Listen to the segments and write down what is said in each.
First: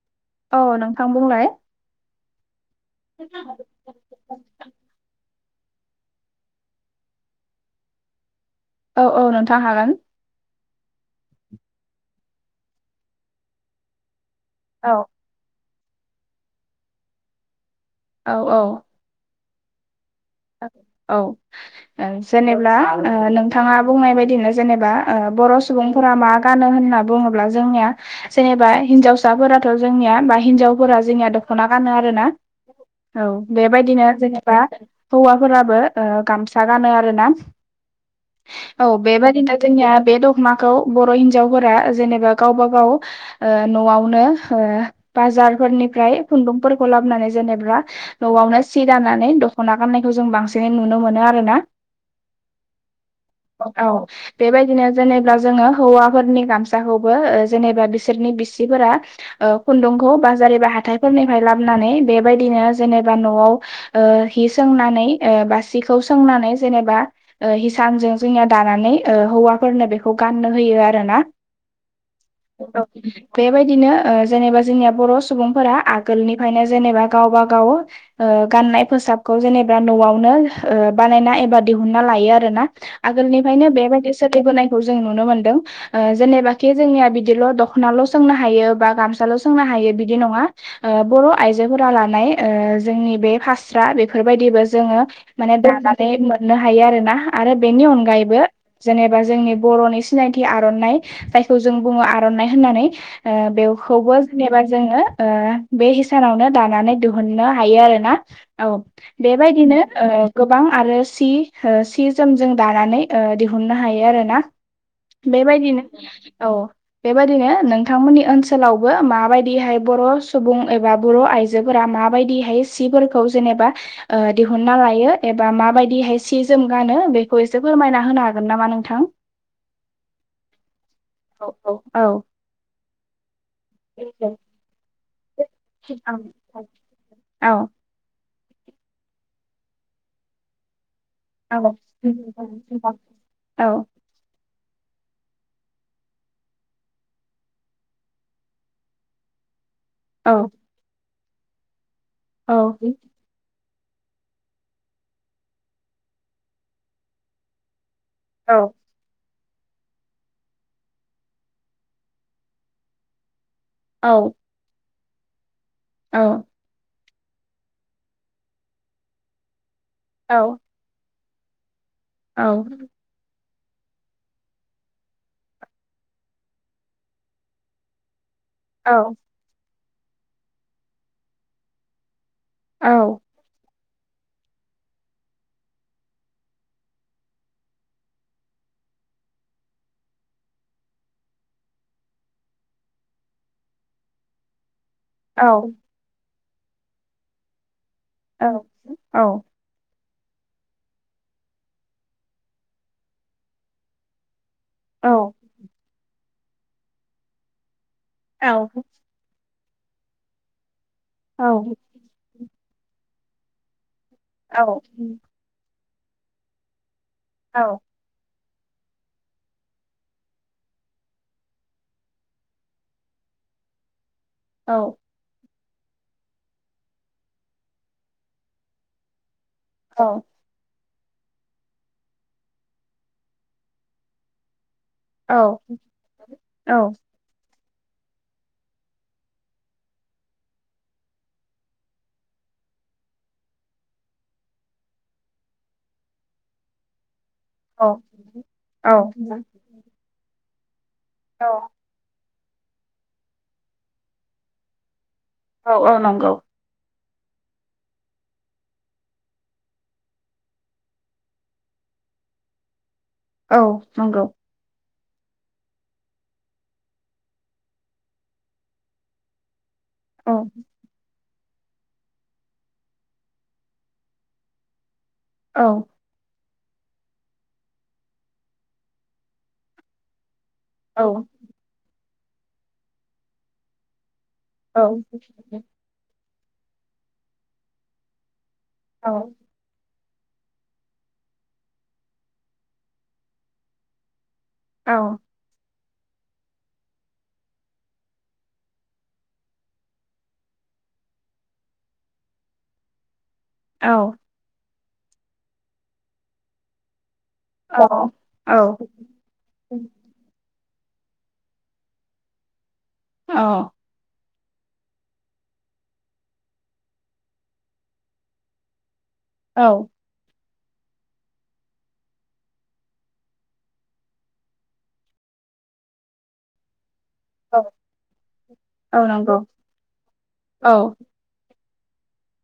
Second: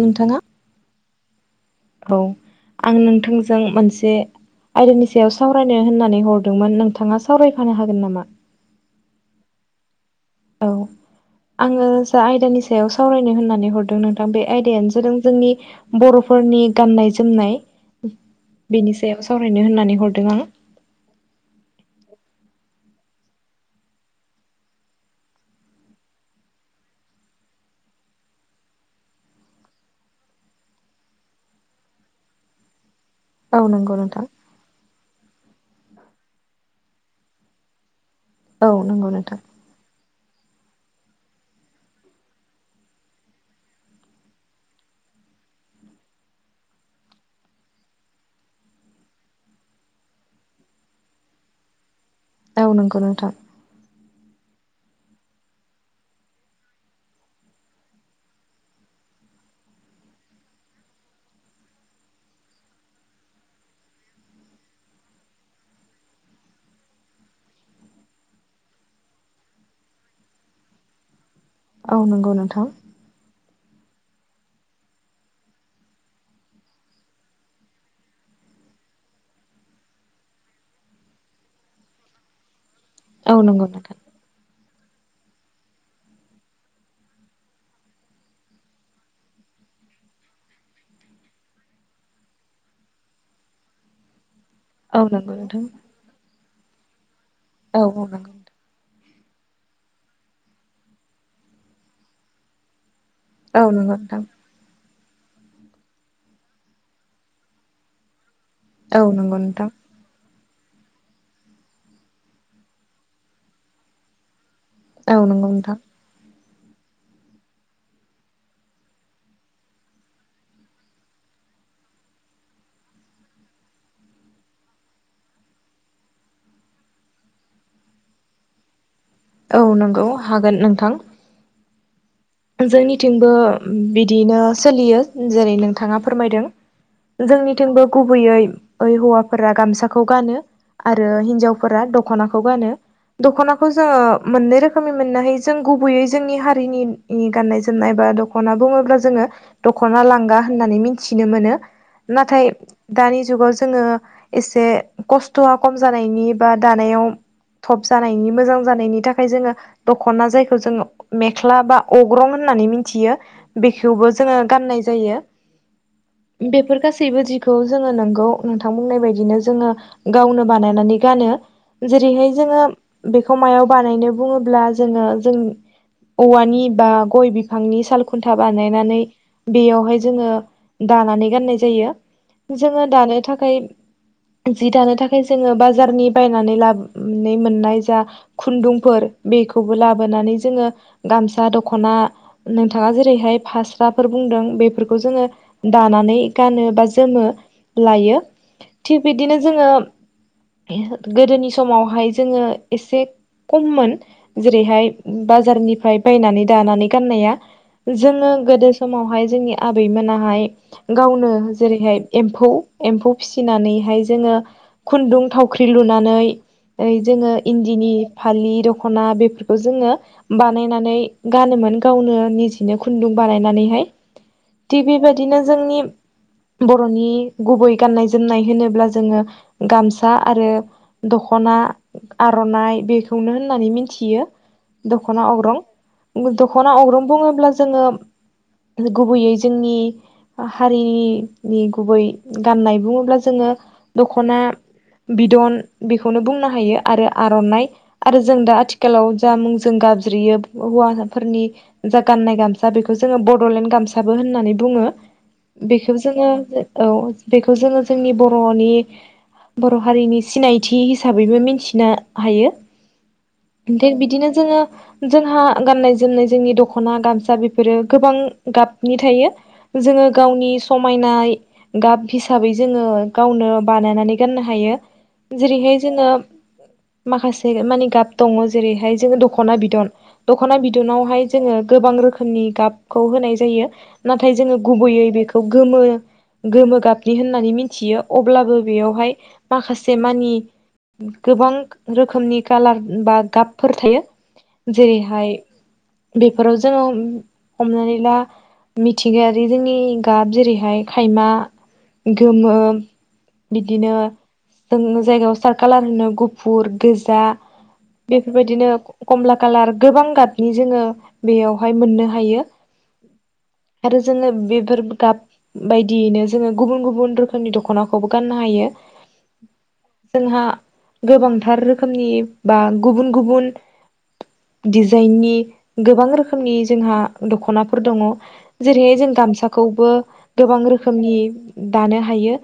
नोंथाङा औ नोंथां बुंलाय। औ आं नोंथांजों मोनसे आयदानि सायाव सावरायनो होननानै हरदोंमोन नोंथाङा सावरायफानो हागोन नामा? औ औ नोंथां हागोन। औ आङो जा आयदानि सायाव सावरायनो होननानै हरदों नों बे औ आयदायानो जादों जोंनि बर'फोरनि गाननाय जोमनाय औ औ बिनि सायाव सावरायनो होननानै हर औ ओं जेनेब्ला ओ नोंथाङा बुंनाय बायदिनो जेनेबा ओ बर' सुबुंफोरा मा गानो होनना बुङोब्ला जोंनिया जेनेबा हिनजावसाफोराथ' जोंनिया बा हिनजावफोरा जोंनिया दख'ना गानो आरोना। औ नंगौ बेबायदिनो नोंथां जेनेबा हौवाफोराबो ओ गामसा गानो आरोना। औ नंगौ नोंथां बेबादिनो जोंनिया बे द माकौ बर' हिनजावफोरा जेनेबा गावबा गाव ओ न'आवनो जारफोरनिफ्राय खुन्दुंफोरखौ लाबनानै जेनेबा न'आवनो सि दानानै दख'ना गाननायखौ जों बांसिनै नुनो मोनो आरोना। औ नोंगौ नोंथां। औ बेबायदिनो जेनेब्ला जोङो हौवाफोरनि गामसाखौबो ओ जेनेबा बिसोरनि बिसिफोरा ओ खुन्दुंखौ बाजार एबा हाथायफोरनिफाय लाबनानै बेबायदिनो जेनेबा न'आव ओ हि सोंनानै ओ बा सिखौ सोंनानै जेनेबा ओ हिसानजों जोंनिया दानानै ओ हौवाफोरनो बेखौ गाननो होयो आरो ना औ नंगौ नोंथां बे बायदिनो जेनेबा जोंनिया बर' सुबुंफोरा आगोलनिफ्रायनो जेनेबा गावबा गाव ओ गाननाय फोसाबखौ जेनेबा न'आवनो ओ बानायना एबा दिहुनना लायो आरो ना औ नंगौ आगोलनिफ्रायनो नोंथां बेबायदि सोलिबोनाय जों नुनो मोनदों ओ जेनेबााखि जोंनिया बिदिल' दख'नाल' सोंनो हायो बा गामसाल' सोंनो हा यो बिदि नङा ओ बर'आयजोफोरा लानाय ओ जोंनि बे फास्रा बायदिबो जोङो औ नंगौ माने नोंथां दानानै मोननो हायो आरो ना आरो औ बेनि औ नंगौ अनगायैबो जेने बा जोंनि बर'नि सिनायथि आर'नाय जायखौ जों बुङो आर'नाइ होननानै ओ औ नंगौ बेवखौबो नोंथां जेनेबा जोङो ओ बे हिसानावनो दानानै दिहुननो हायो आरो ना औ नंगौ नोंथां बेबायदिनो ओ गोबां आरो सि ओ सि जोमजों दानानै ओ दिहुननो हायो आरो ना औ नंगौ नोंथां बेबायदिनो औ बेबायदिनो नोंथांमोननि ओनसोलावबो माबायदिहाय बर' सुबुं एबा बर' आइ जोफोरा माबायदिहाय सिफोरखौ जेनेबा ओ दिहुनना लायो एबा माबायदिहाय सि जोम गानो बेखौ एसे फोरमायना होनो हागोन नामा नोंथां? औ नंगौ हागोन नोंथां औ औ औ जोंनिथिंबो बिदियैनो सोलियो औ जेरै नोंथाङा फोरमायदों जोंनिथिंबो गुबैयै ओइ हौवाफोरा गामसाखौ गानो आरो हिनजावफोरा दख'नाखौ गानो दख'नाखौ जोङो मोननै रोखोम रोखोमै मोननो हाय जों गुबैयै जोंनि हारिनि गाननाय जोमनाय बा दख'ना बुङोब्ला जोङो दख'ना लांगा होननानै मिथिनो मोनो नाथाय दानि जुगाव ज जोङो एसे खस्थ'आ खम जानायनि बा दानायाव जानायनि मोजां जानायनि थाखाय जोङो दख'ना जायखौ जोङो मेख्ला बा अग्रं होननानै मिथियो बेखौबो जोङो गाननाय जायो बेफोर गासैबो जिखौ जोङो नोंगौ नोंथां बुंनाय बायदिनो जोङो गावनो बानायनानै गानो जेरैहाय जोङो बेखौ मायाव बानायनो बुङोब्ला जोङो जों औवानि बा गय बिफाननि साल खुन्था बानायनानै बेयावहाय जोङो दानानै गाननाय जायो जोङो दानो थाखाय जि दानो थाखाय जोङो बाजारनि बायनानै लाब मोननाय जा खुन्दुंफोर बेखौबो लाबोनानै जोंङो गामस सा दख'ना नोंथाङा जेरैहाय फास्राफोर बुंदों बेफोरखौ जोङो दानानै गानो बा जोमो लायो थिग बिदिनो जोङो गोदोनि समावहाय जोङो एसे खममोन जेरैहाय बाजारनिफ्राय बायनानै दानानै गाननाया जोङो गोदो समावहाय जोंनि आबैमोनाहाय गावनो औ जेरैहाय एम्फौ एम्फौ फिसिनानैहाय जोङो खुन्दुं थावख्रि लुनानै जोंङो इन्दिनि फालि दख'ना बेफोरखौ जोङो बानायनानै नै गानोमोन गावनो निजिनो खुन्दुं बानायनानैहाय थिग बेबायदिनो जोंनि बर'नि गुबै गाननाय जोमनाय होनोब्ला जोङो गामसा आरो दख'ना आर'नाइ बेखौनो होननानै मिथियो दख'ना अग्रं दख'ना अग्रं बुङोब्ला जोङो गुबैयै जोंनि हारिनि गुबै गाननाय बुङोब्ला जोङो दख'ना बिदन बेखौनो बुंनो हायो आरो आर'नाइ आरो जों दा आथिखालाव जा मुंजों गाबज्रियो हौवा फोरनि जा गाननाय गामसा बेखौ जोङो बड'लेण्ड गामसाबो होननानै बुङो। औ औ बेखौ जोङो नंगौ औ बेखौ जोङो जोंनि बर'नि बर' हारिनि सिनायथि हिसाबैबो मिनथिनो हायो। औ थिग नंगौ बिदिनो जोङो जोंहा गाननाय जोमनाय जोंनि दख'ना गामसा बेफोरो गोबां गाबनि थायो। जोङो औ गावनि समायनाय गाब हिसाबै जोङो गावनो बानायनानै गाननो हायो। औ जेरैहाय जोङो माखासे मानि गाब दङ जेरैहाय जोङो दख'ना बिदन। दख'ना औ बिदनावहाय जोङो गोबां रोखोमनि गाबखौ होनाय जायो। नाथाय जोङो औ गुबैयै बेखौ गोमो गोमो गाबनि होननानै मिनथियो। अब्लाबो बेयावहाय माखासे से मानि गोबां रोखोमनि कालार बा गाबफोर थायो। जेरैहाय बेफोराव जोङो हमनानै ला मिथिंगायारि जोंनि गाब जेरैहाय खायमा, गोमो औ बिदिनो जोंङो जायगायाव सार कालार होनो गुफुर, गोजा। बेफोरबायदिनो कमला कालार गोबां गाबनि जोङो बेयावहाय मोननो हायो आरो जोङो बेफोर गाब बायदियैनो जोङो गुबुन गुबुन रोखोमनि दख'नाखौबो गाननो हायो। औ जोंहा गोबांथार रोखोमनि बा गुबुन गुबुन डिजाइननि गोबां रोखोमनि जोंहा औ दख'नाफोर दङ। जेरैहाय औ जों नंगौ गामसाखौबो गोबां औ रोखोमनि दानो हायो।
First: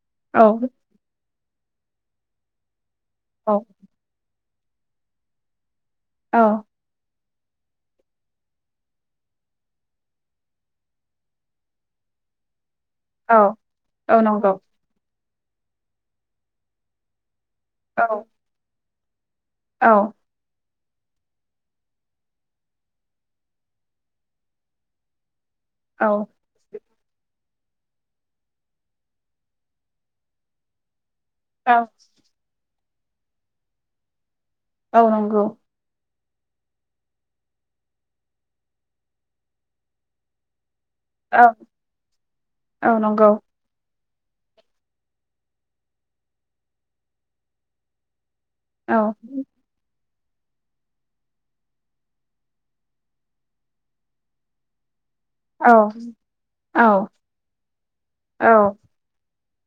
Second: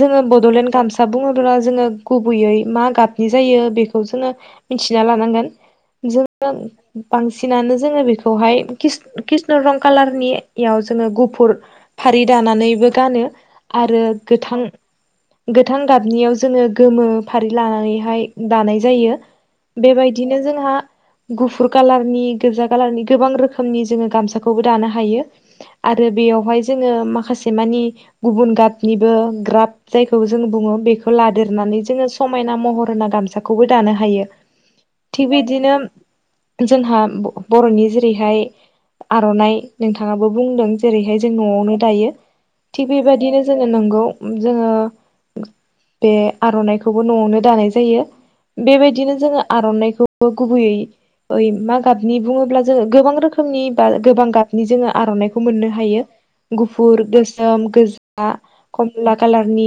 जोङो बड'लेण्ड गामसा बुङोब्ला जोङो गुबैयै मा गाब नि औ जायो बेखौ जोङो मिथिना लानांगोन। जोङो औ बांसिनानो जोङो बेखौहाय किस-किष्ण रं कालारनियाव जोङो गुफुर फा रि दानानैबो गानो औ आरो औ नंगौ गोथां गोथां गाबनियाव जोङो गोमो फारि औ लानानैहाय दानाय जायो। औ बेबायदिनो जोंहा गुफुर कालारनि गोजा कालारनि गोबां रोखोमनि जोङो गामसाखौबो दानो हायो। औ आरो बेयावहाय जों माखासे मानि गुबुन गाबनिबो ग्राब जायखौ जों बुङो, बेखौ खौ औ लादेरनानै जोङो समायना महर होना गामसाखौबो दानो हायो। औ थिग नंगौ बिदिनो जोंहा ब-बर'नि जेरैहाय आर'नाइ नोंथाङाबो बुंदों। जेरैहाय जों औ न'आवनो दायो। थिग औ नंगौ बेबादिनो जोङो नोंगौ । जोङो बे आर'नाइखौबो न'आवनो दानाय जायो। औ बेबायदिनो जोङो आर'नाइखौबो गुबैयै यै मा गाबनि बुङोब्ला जोङो गोबां रोखोमनि बा गोबां गाबनि जोङो आर'नाइखौ औ मोननो हायो। औ गुफुर, गोसोम, गोजा, औ खमला कालार नि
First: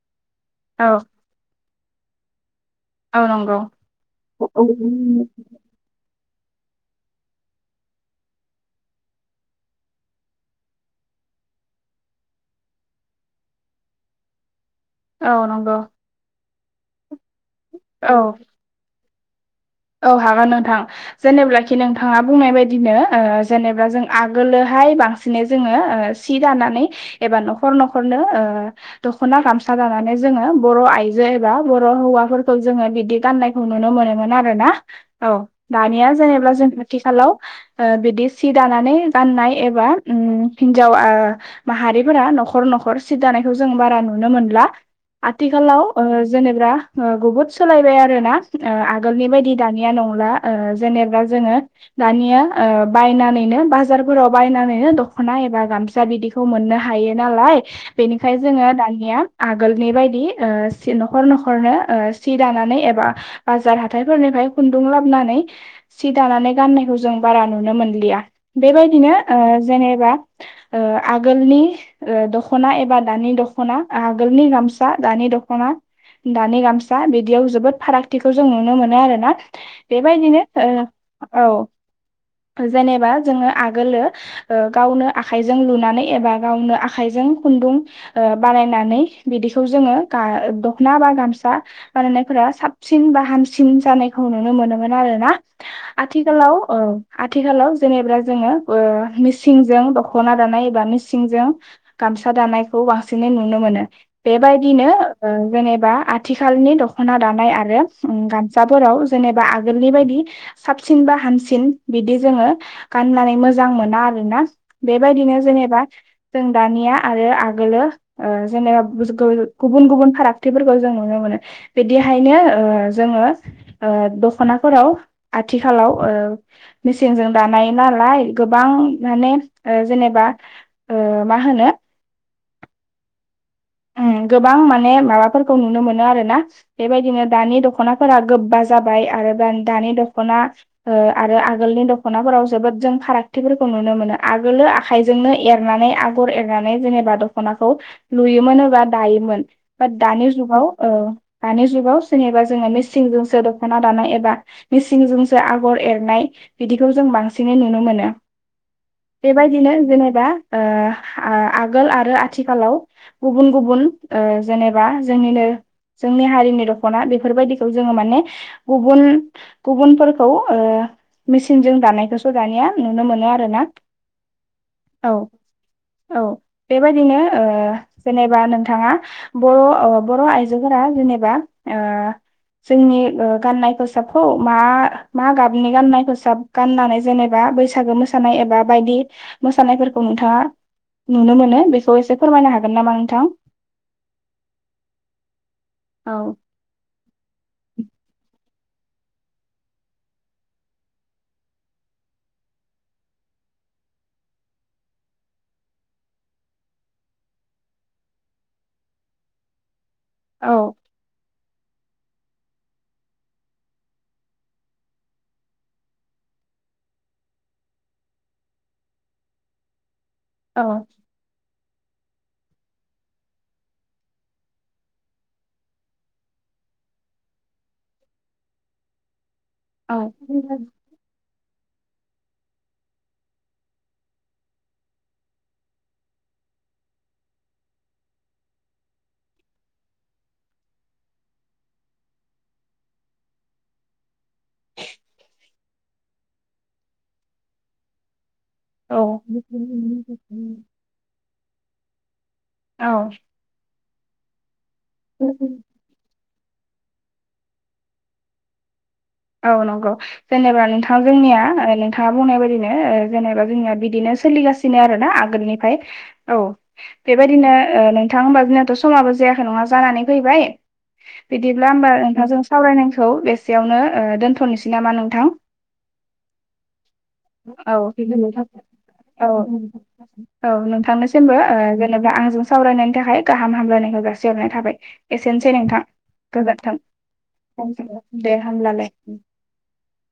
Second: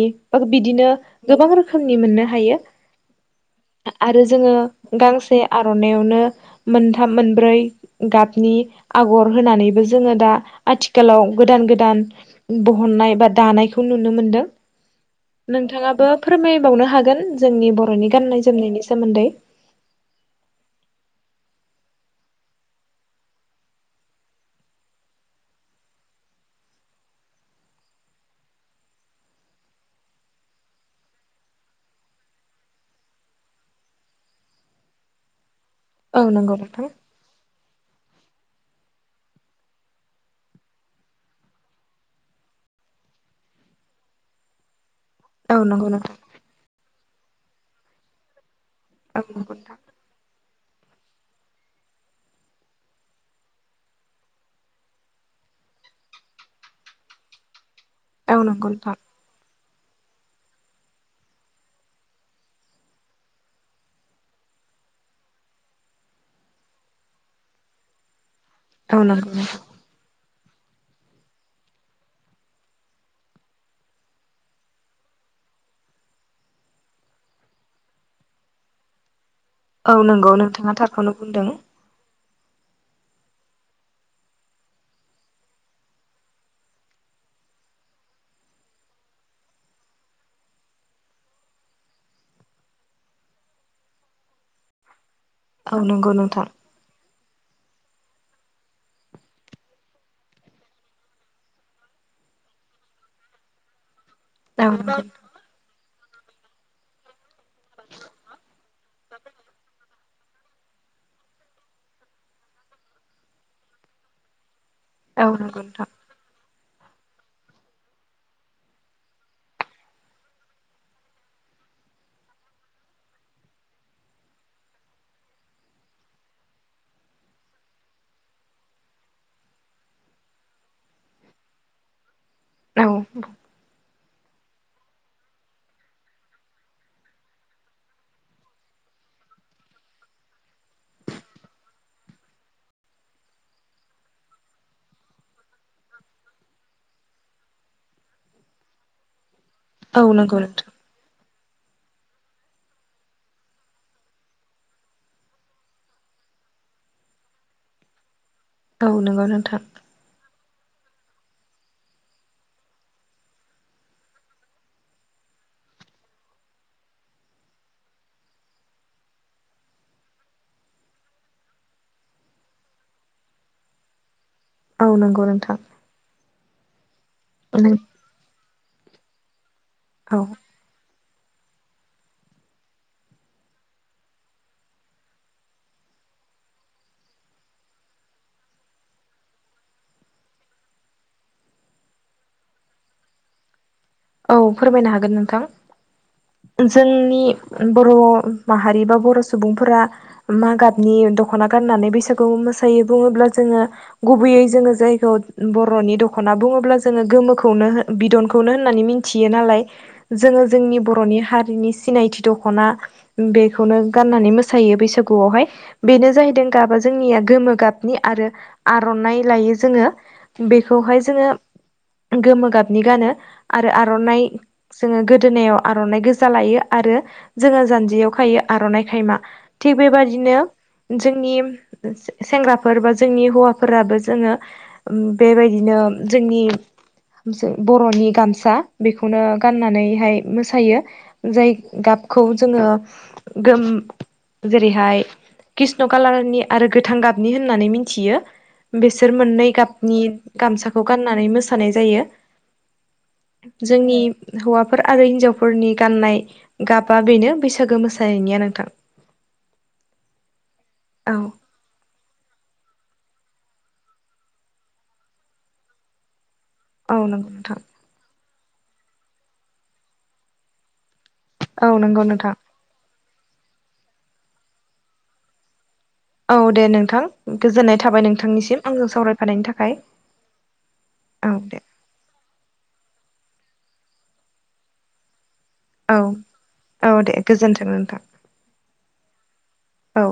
बिदिनो औ गोबां रोखोमनि मोननो हायो। औ नंगौ आ-आरो जोङो गांसे आर'नायाव नो मोन्थाय मोनब्रै गाबनि आगर होनानैबो जोङो दा आथिखाल लाव गोदान गोदान बहननाय बा दानायखौ नुनो मोनदों। औ नंगौ नोंथाङाबो फोरमायबावनो हागोन जोंनि बरनि औ गान्नाय जोमनायनि सोमोन्दै। औ हागोन नोंथां जेनेब्लाखि नोंथाङा बुंनाय बायदिनो ओ जेनेबा जों आगोलो हाय बांसिनै जोङो ओ सि दानानै एबा न'खर न'खरनो ओ दख'ना गामसा दानानै जोङो बर' आइजो एबा बर' हौवाफोरखौ जोङो बिदि गाननायखौ नुनो मोनोमोन आ रोना। औ। दानिया औ जेनेब्ला नंगौ जों नोंथां आथिखालाव ओ बिदि सि दानानै गाननाय एबा ओम हिन्जाव आ माहारिफोरा न'खर न' न'खर सि दानायखौ जों बारा नुनो मोनला। औ आथिखालाव नंगौ नोंथां ओ जेनेब्रा ओ गुबुद सोलायबाय आरो ना ओ औ गोलनि बायदि दानिया नंला। ओ जेनेबा जोङो दानिया ओ बायनानैनो बाजारफोराव बायनानैनो दखना एबा गाम सा बिदिखौ मोननो हायो नालाय बेनिखाय नंगौ जोङो नोंथां दानिया आग गोलनि बायदि ओ नखर नखरनो ओ सि दानानै एबा बाजार हाथा थायफोरनिफ्राय खुन्दुं लाबनानै सि दानानै गाननायखौ जों बारा नुनो मोनलिया औ बेबायदिनो नंगौ ओ नोंथां जेनेबा ओ आगोलनि ओ दखना एबा दानि दखना आगोलनि गामसा दानि गाम दखना दानि गामसा बिदियाव जोबोद फारागथिखौ जों नुनो मोनो आरो ना औ नंगौ नोंथां औ नंगौ बेबायदिनो नोंथाङा थारखौनो बुंदों ओ औ जेनेबा जोङो आगोलो ओ गावनो आखायजों लुनानै एबा गावनो आखायजों खुन्दुं ओ बानायनानै बिदिखौ जोङो गा दखना बा गामसा बानायनायफोरा साबसिन बा हामसिन जानायखौ नुनो मोनोमोन आरोना औ नंगौ नोंथां आथिखालाव ओ आथिखालाव जेनेब्रा जोङो मिसिंजों दखना दानाय एबा मिसिंजों गाम गामसा दानायखौ बांसिनै नुनो मोनो औ बेबायदिनो नंगौ ओ जेनेबा आथिखालनि दखना दानाय आरो ओं गान साफोराव जेनेबा आगोलनि बायदि साबसिन बा हामसिन बिदि जोङो गाननानै मोजां मोना आरोना औ बेबायदिनो नंगौ जेनेबा नोंथां जों दानिया आरो आगोलो ओ जेनेबा [unintelligible] गुबुन गुबुन फारागथिफोरखौ जों नुनो मोनो बिदिहायनो ओ जोङो ओ दखनाफोराव आथिखालाव ओ मेसेंजों दानाय नालाय गो गोबां माने ओ जेनेबा ओ मा होनो औ ओम गोबां माने माबाफोरखौ नुनो मोनो आरो ना बेबायदिनो दानि दखनाफोरा गोबा जाबाय आरो दान दानि दखना ओ आरो आगोलनि दखनाफोराव जोबोद जों फारागथिफोरखौ नुनो मोन मोन आगोलो आखाइजोंनो एरनानै आगर एरनानै जेनेबा दखनाखौ लुयो मोन होबा दायोमोन बा औ दानि नंगौ जुगाव नोंथां ओ दानि जुगाव जेनेबा जोङो मिसिंजोंसो दखना दानाय एबा मिसिंजोंसो आगर एरनाय बिदिखौ जों बांसिनै नुनो मोनो औ नंगौ नोंथां बेबायदिनो जेनेबा ओ आगोल आरो आथिखालाव गुबुन गुबुन ओ जेनेबा जोंनिनो जोंनि हारिनि दखना बेफोरबायदिखौ जोङो माने गुबुन गुबुनफोरखौ ओ मेसिनजों दानायखौसो दानिया नुनो मोनो आरो ना औ नोंगौ नोंथां बेबायदिनो ओ जेनेबा नोंथाङा बर अ बर औ आइजोफोरा जेने दा ओ जोंनि ओ गाननाय खसाबखौ मा मा गाबनि गाननाय खसाब गाननानै जेनेबा बैसागो मोसानाय एबा बायदि मोसानायफोरखौ नोंथाङा नुनो मोनो बेखौ एसे फोरमायनो हागोन नामा नोंथां औ फोरमायनो हागोन नोंथां औ जोंनि बर माहारि बा बर सुबुंफोरा मा गाबनि दखना गाननानै बैसागु मोसायो बुङोब्ला जों ङो गुबैयै जोङो जायखौ बरनि दखना बुङोब्ला जोङो गोमोखौनो बिदनखौनो होननानै मोनथि नालाय जोङो औ जोंनि बरनि हा बेनि सिनायथि दखना बेखौनो गाननानै मोसायो बैसागुयाव हाय बेनो जाहैदों। गाबा जोंनिया गोमो गाबनि आरो आरनाइ लायो जोङो। औ बेखौ हाय जोङो गोमो गाबनि गानो। आरो आरनाइ जोङो गोदोनायाव आरनाइ गोजा लायो आरो जोङो जानजियाव खायो। आरनाइ खायमा थिग औ बेबादिनो जोंनि सेंग्राफोर बा जोंनि हौवाफोराबो जोङो बेबायदिनो जोंनि [unintelligible] बरनि गाम सा बेखौनो गाननानै हाय मोसायो जाय गाबखौ जोङो। गोम जेरैहाय कृष्ण कालारनि आरो गोथां गाबनि होननानै मिथियो। औ बेसोर मोननै गाबनि गामसाखौ गाननानै मोसानाय जायो। जोंनि हौवाफोर आरो हिनजावफोरनि गाननाय गाबा बेनो बैसागो मोसानायनिया नोंथां। औ नंगौ जेनेबा नोंथां औ जोंनिया नोंथाङा बुंनाय बायदिनो ओ जेनेबा जोंनिया बिदिनो सोलिगासिनो आरोना आगोलनिफ्राय औ औ नंगौ बेबायदिनो नोंथां ओ नोंथां होनबाथ जोंना समाबो जायाखै नङा जानानै फैबाय। बिदिब्ला औ होमबा नंगौ नोंथां नोंथांजों सावरायनखौ बेसेयावनो ओ दोनथनोसै नामा नोंथां। औ दे नोंथां गोजोननाय थाबाय नोंथांनिसिम आंजों सावराय औ फानायनि थाखाय। औ औ नोंथांनिसिमबो ओ दे जेनेबा आंजों सावरायनायनि थाखाय। गाहाम हामलायनायखौ जासिहरनाय थाबाय ए सेनोसै नोंथां औ गोजोनथों औ दे गोजोन्थों नोंथां दे होनब्लालाय। औ